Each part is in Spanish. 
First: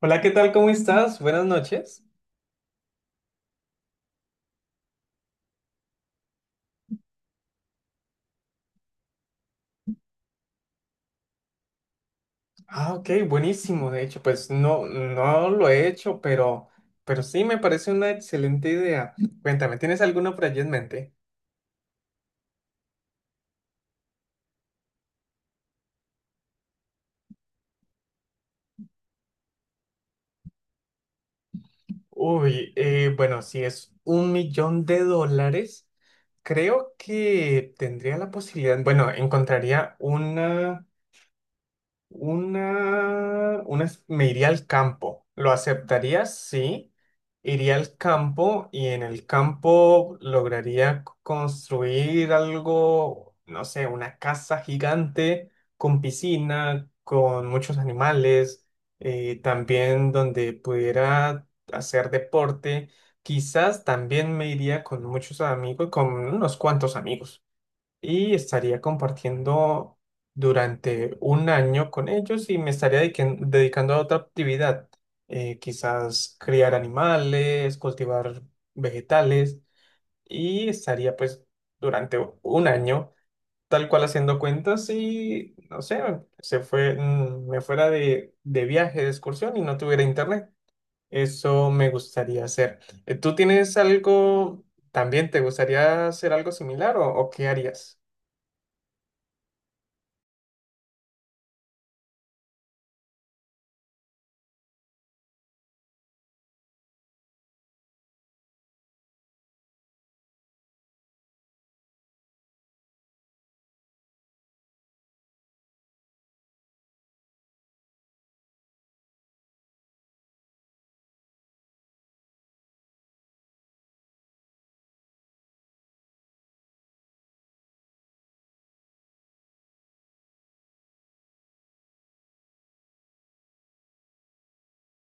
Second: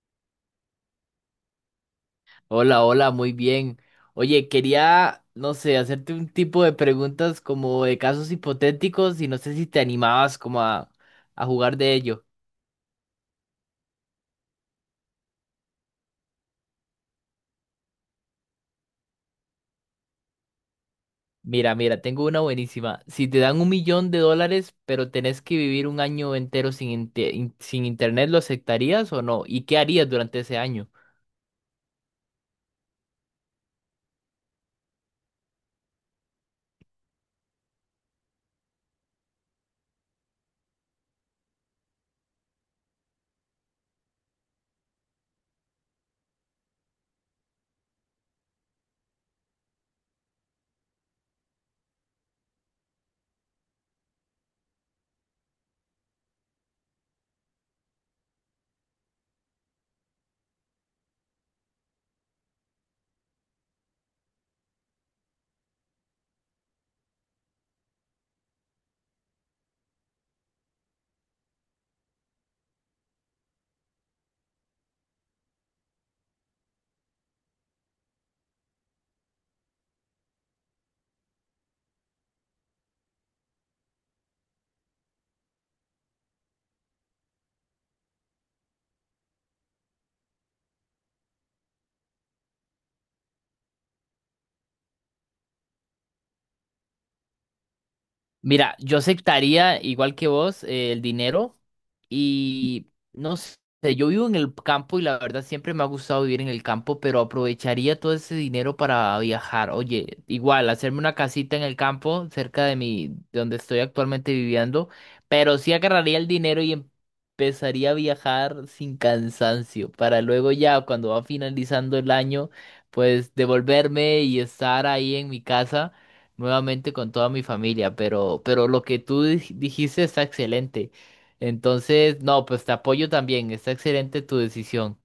Hola, ¿qué tal? ¿Cómo estás? Buenas noches. Hola, hola, muy bien. Oye, quería, no sé, hacerte un tipo de preguntas como de casos hipotéticos y no sé si te animabas como a jugar de ello. Ah, ok, buenísimo. De hecho, pues no, no lo he hecho, pero sí me parece una excelente idea. Cuéntame, ¿tienes alguno por allí en mente? Mira, mira, tengo una buenísima. Si te dan $1.000.000, pero tenés que vivir un año entero sin internet, ¿lo aceptarías o no? ¿Y qué harías durante ese año? Uy, bueno, si es un millón de dólares, creo que tendría la posibilidad, bueno, encontraría una me iría al campo. ¿Lo aceptarías? Sí. Iría al campo y en el campo lograría construir algo, no sé, una casa gigante con piscina, con muchos animales, también donde pudiera hacer deporte. Quizás también me iría con muchos amigos, con unos cuantos amigos y estaría compartiendo durante un año con ellos y me estaría dedicando a otra actividad, quizás criar animales, cultivar vegetales y estaría pues durante un año tal cual haciendo cuentas y no sé, se fue, me fuera de viaje, de excursión y no tuviera internet. Eso me gustaría hacer. ¿Tú tienes algo, también te gustaría hacer algo similar o qué harías? Mira, yo aceptaría, igual que vos, el dinero y no sé, yo vivo en el campo y la verdad siempre me ha gustado vivir en el campo, pero aprovecharía todo ese dinero para viajar. Oye, igual, hacerme una casita en el campo cerca de mi, de donde estoy actualmente viviendo, pero sí agarraría el dinero y empezaría a viajar sin cansancio para luego ya cuando va finalizando el año, pues devolverme y estar ahí en mi casa nuevamente con toda mi familia, pero lo que tú dijiste está excelente. Entonces, no, pues te apoyo también, está excelente tu decisión.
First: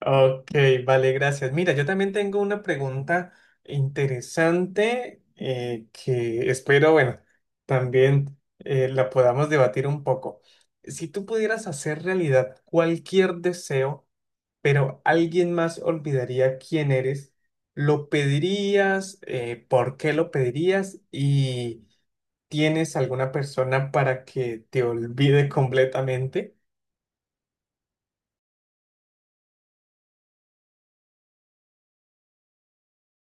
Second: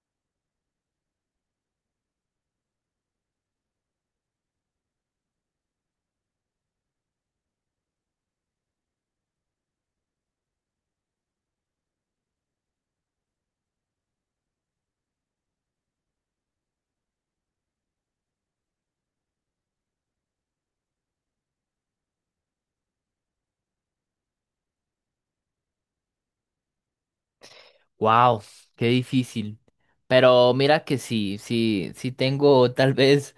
Ok, vale, gracias. Mira, yo también tengo una pregunta interesante que espero, bueno, también la podamos debatir un poco. Si tú pudieras hacer realidad cualquier deseo, pero alguien más olvidaría quién eres, ¿lo pedirías? Por qué lo pedirías? ¿Y tienes alguna persona para que te olvide completamente? Wow, qué difícil. Pero mira que sí, sí, sí tengo tal vez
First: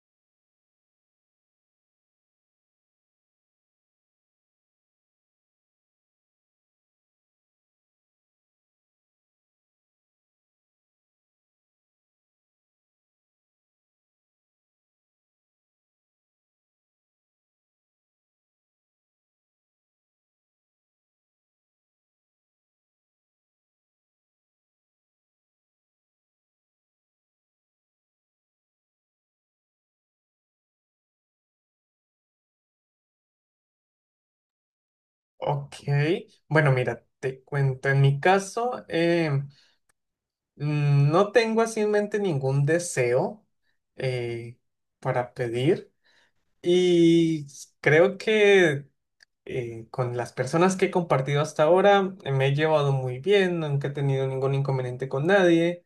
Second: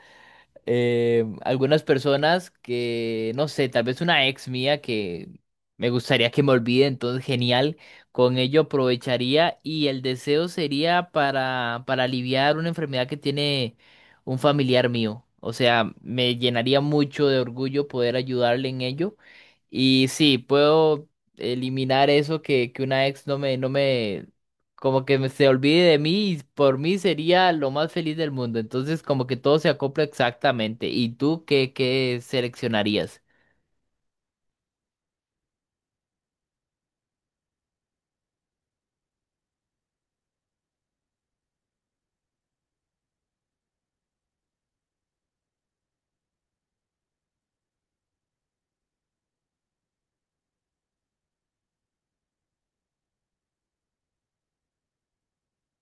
algunas personas que, no sé, tal vez una ex mía que me gustaría que me olvide, entonces genial, con ello aprovecharía y el deseo sería para aliviar una enfermedad que tiene un familiar mío. O sea, me llenaría mucho de orgullo poder ayudarle en ello. Y sí, puedo eliminar eso que una ex no me, no me como que se olvide de mí y por mí sería lo más feliz del mundo. Entonces, como que todo se acopla exactamente. ¿Y tú qué, seleccionarías? Ok, bueno, mira, te cuento, en mi caso, no tengo así en mente ningún deseo, eh, para pedir y creo que con las personas que he compartido hasta ahora me he llevado muy bien, nunca he tenido ningún inconveniente con nadie.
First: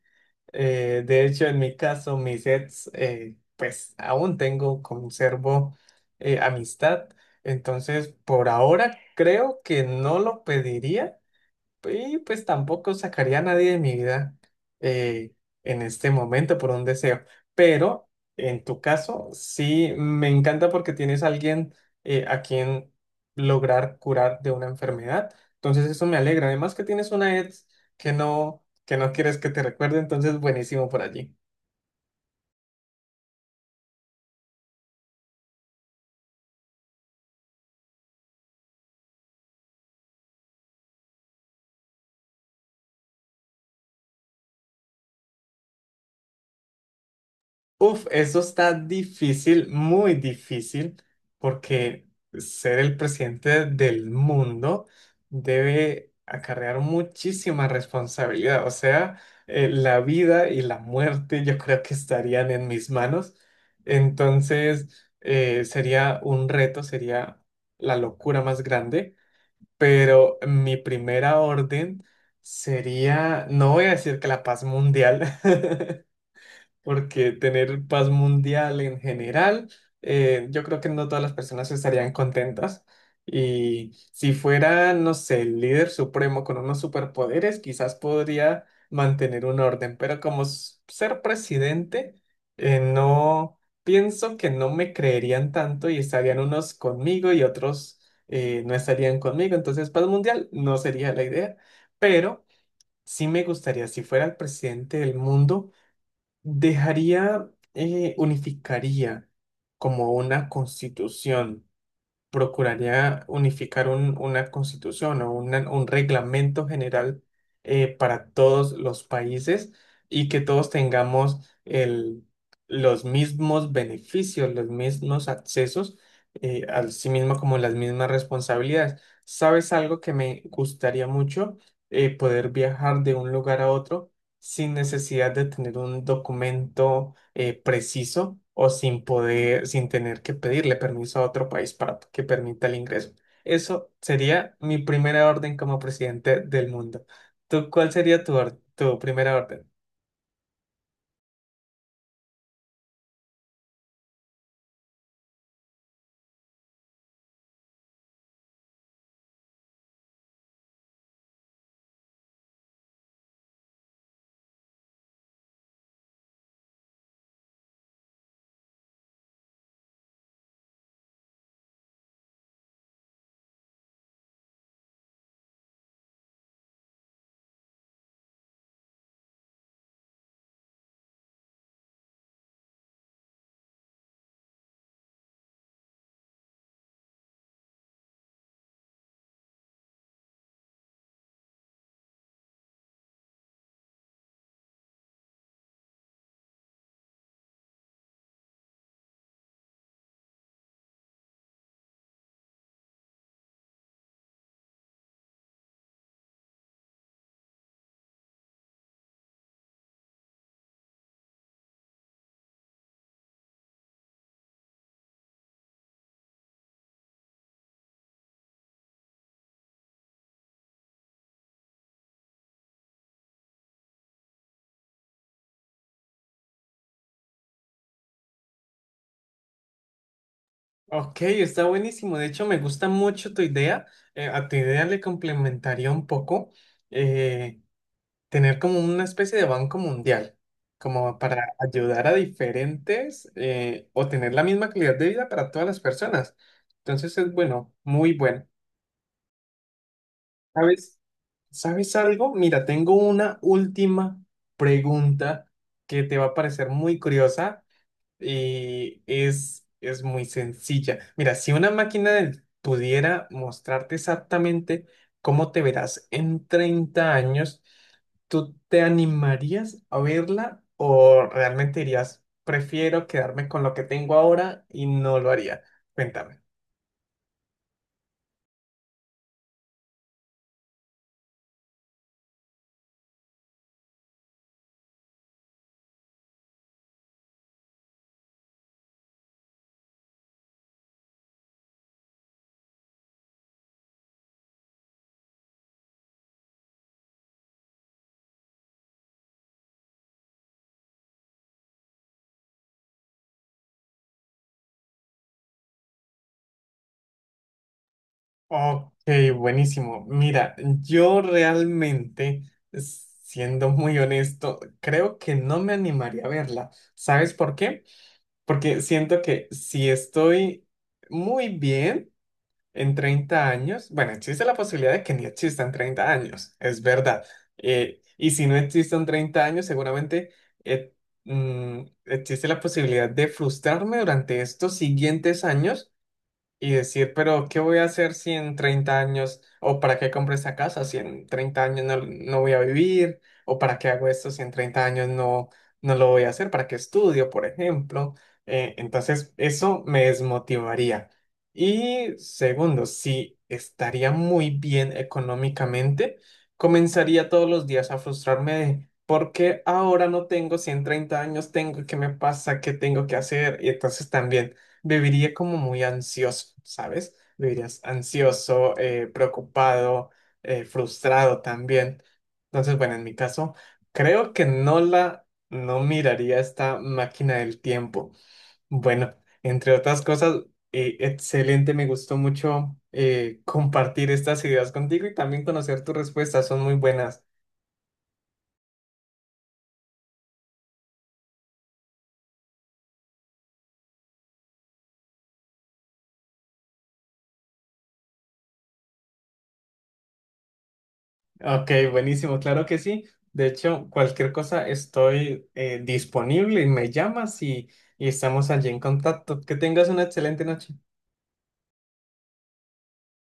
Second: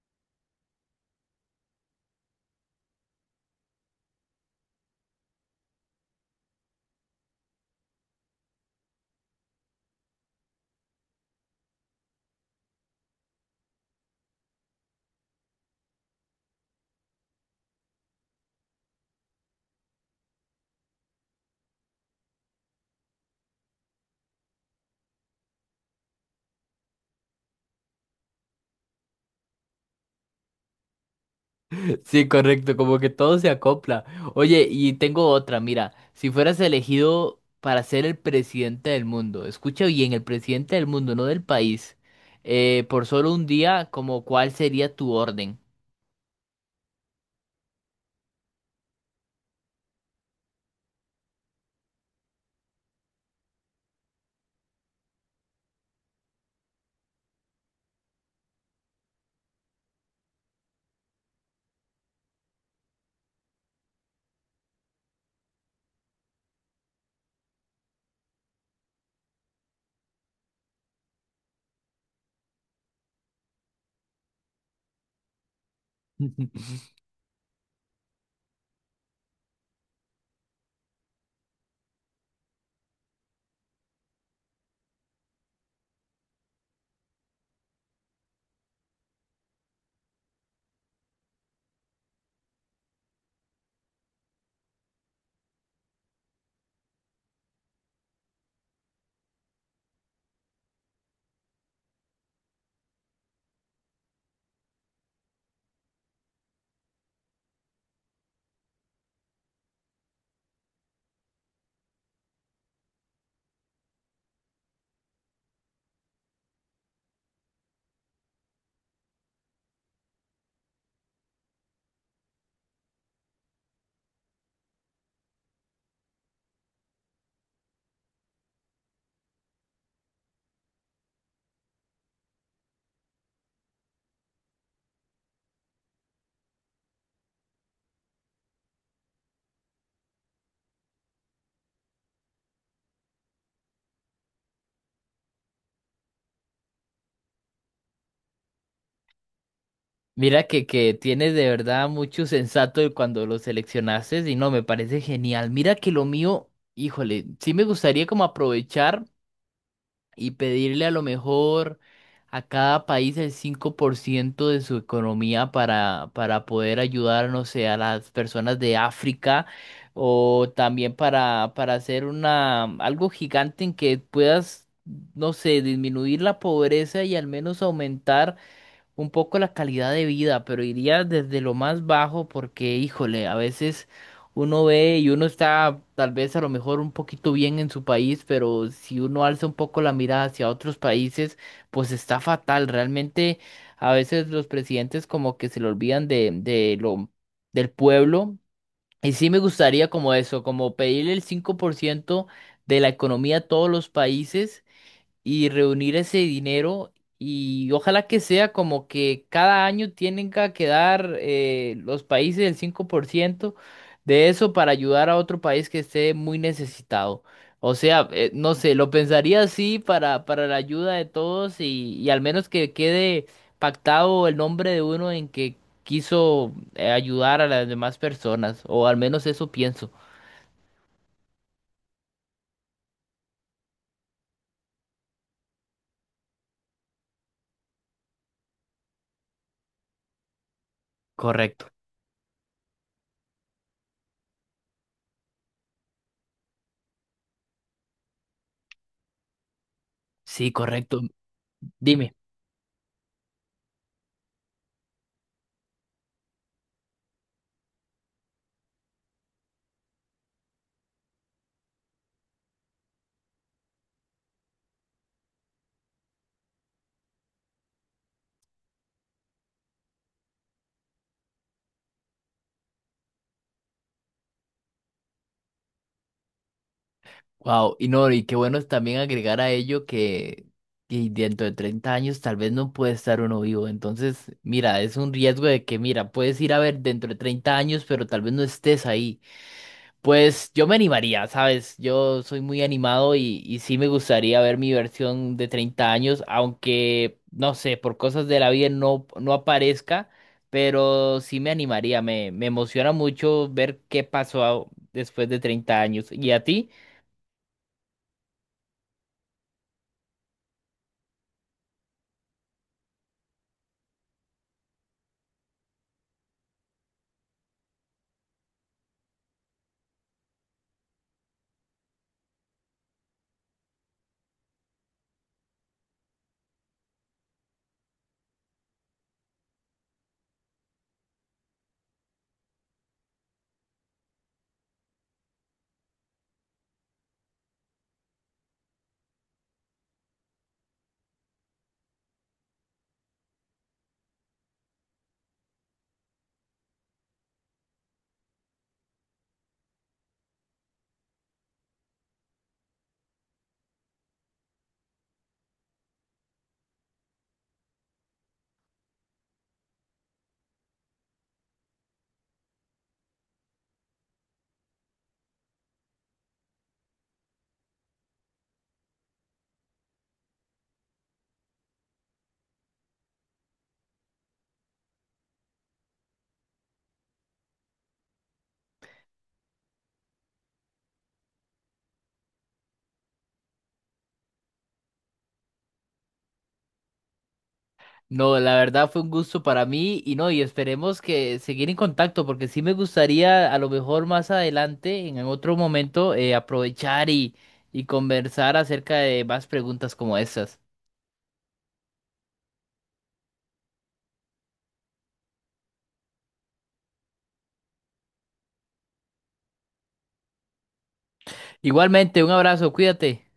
De hecho, en mi caso, mis ex, pues aún tengo, conservo amistad, entonces por ahora creo que no lo pediría. Y pues tampoco sacaría a nadie de mi vida, eh, en este momento por un deseo. Pero en tu caso, sí me encanta porque tienes a alguien, a quien lograr curar de una enfermedad. Entonces eso me alegra. Además que tienes una ex que no quieres que te recuerde. Entonces buenísimo por allí. Sí, correcto, como que todo se acopla. Oye, y tengo otra, mira, si fueras elegido para ser el presidente del mundo, escucha bien, el presidente del mundo, no del país, por solo un día, ¿como cuál sería tu orden? Uf, eso está difícil, muy difícil, porque ser el presidente del mundo debe acarrear muchísima responsabilidad. O sea, la vida y la muerte yo creo que estarían en mis manos. Entonces, sería un reto, sería la locura más grande, pero mi primera orden sería, no voy a decir que la paz mundial. Porque tener paz mundial en general, yo creo que no todas las personas estarían contentas. Y si fuera, no sé, el líder supremo con unos superpoderes, quizás podría mantener un orden, pero como ser presidente, no pienso que no me creerían tanto y estarían unos conmigo y otros, no estarían conmigo. Entonces, paz mundial no sería la idea, pero sí me gustaría, si fuera el presidente del mundo, dejaría, unificaría como una constitución, procuraría unificar una constitución o un reglamento general, para todos los países y que todos tengamos el- los mismos beneficios, los mismos accesos, así mismo como las mismas responsabilidades. ¿Sabes algo que me gustaría mucho? Poder viajar de un lugar a otro sin necesidad de tener un documento, preciso o sin poder, sin tener que pedirle permiso a otro país para que permita el ingreso. Eso sería mi primera orden como presidente del mundo. ¿Tú cuál sería tu, tu primera orden? Mira que tienes de verdad mucho sensato de cuando lo seleccionaste y no, me parece genial. Mira que lo mío, híjole, sí me gustaría como aprovechar y pedirle a lo mejor a cada país el 5% de su economía para poder ayudar, no sé, a las personas de África o también para hacer una, algo gigante en que puedas, no sé, disminuir la pobreza y al menos aumentar un poco la calidad de vida, pero iría desde lo más bajo porque, híjole, a veces uno ve y uno está tal vez a lo mejor un poquito bien en su país, pero si uno alza un poco la mirada hacia otros países, pues está fatal. Realmente a veces los presidentes como que se le olvidan de lo del pueblo. Y sí me gustaría como eso, como pedirle el 5% de la economía a todos los países y reunir ese dinero y ojalá que sea como que cada año tienen que dar los países el 5% de eso para ayudar a otro país que esté muy necesitado. O sea, no sé, lo pensaría así para la ayuda de todos y al menos que quede pactado el nombre de uno en que quiso ayudar a las demás personas, o al menos eso pienso. Ok, está buenísimo. De hecho, me gusta mucho tu idea. A tu idea le complementaría un poco, eh, tener como una especie de banco mundial, como para Correcto, ayudar a diferentes, o tener la misma calidad de vida para todas las personas. Entonces es bueno, muy bueno. sí, ¿Sabes? correcto. ¿Sabes Dime. algo? Mira, tengo una última pregunta que te va a parecer muy curiosa y es muy sencilla. Mira, si una pudiera mostrarte exactamente cómo te verás en 30 años, ¿tú te animarías a verla o realmente dirías, prefiero quedarme con lo que tengo ahora y no lo haría? Cuéntame. Wow, y no, y qué bueno también agregar a ello que dentro de 30 años tal vez no puede estar uno vivo. Entonces, mira, es un riesgo de que, mira, puedes ir a ver dentro de 30 años, pero tal vez no estés ahí. Pues yo me animaría, ¿sabes? Yo soy muy animado y sí me gustaría ver mi versión de 30 años, aunque, no sé, por cosas de la vida no, aparezca, pero sí me animaría, me emociona mucho ver qué pasó después de 30 años. ¿Y a ti? Ok, buenísimo. Mira, yo realmente, siendo muy honesto, creo que no me animaría a verla. ¿Sabes por qué? Porque siento que si estoy muy bien en 30 años, bueno, existe la posibilidad de que ni existan 30 años, es verdad. Y si no existen 30 años, seguramente eh, mm, existe la posibilidad de frustrarme durante estos siguientes años y decir, pero ¿qué voy a hacer si en 30 años, o para qué compré esta casa si en 30 años no, no voy a vivir, o para qué hago esto si en 30 años no, no lo voy a hacer, para qué estudio, por ejemplo? Entonces, eso me desmotivaría. Y segundo, si estaría muy bien económicamente, comenzaría todos los días a frustrarme de ¿por qué ahora no tengo si en 30 años tengo? ¿Qué me pasa? ¿Qué tengo que hacer? Y entonces también viviría como muy ansioso, ¿sabes? Vivirías ansioso, preocupado, frustrado también. Entonces, bueno, en mi caso, creo que no la, no miraría esta máquina del tiempo. Bueno, entre otras cosas, excelente, me gustó mucho compartir estas ideas contigo y también conocer tus respuestas, son muy buenas. No, la verdad fue un gusto para mí y no, y esperemos que seguir en contacto porque sí me gustaría a lo mejor más adelante, en otro momento, aprovechar y conversar acerca de más preguntas como estas. Ok, buenísimo, claro que sí. De hecho, cualquier cosa estoy disponible y me llamas y estamos allí en contacto. Que tengas una excelente noche. Igualmente, un abrazo, cuídate.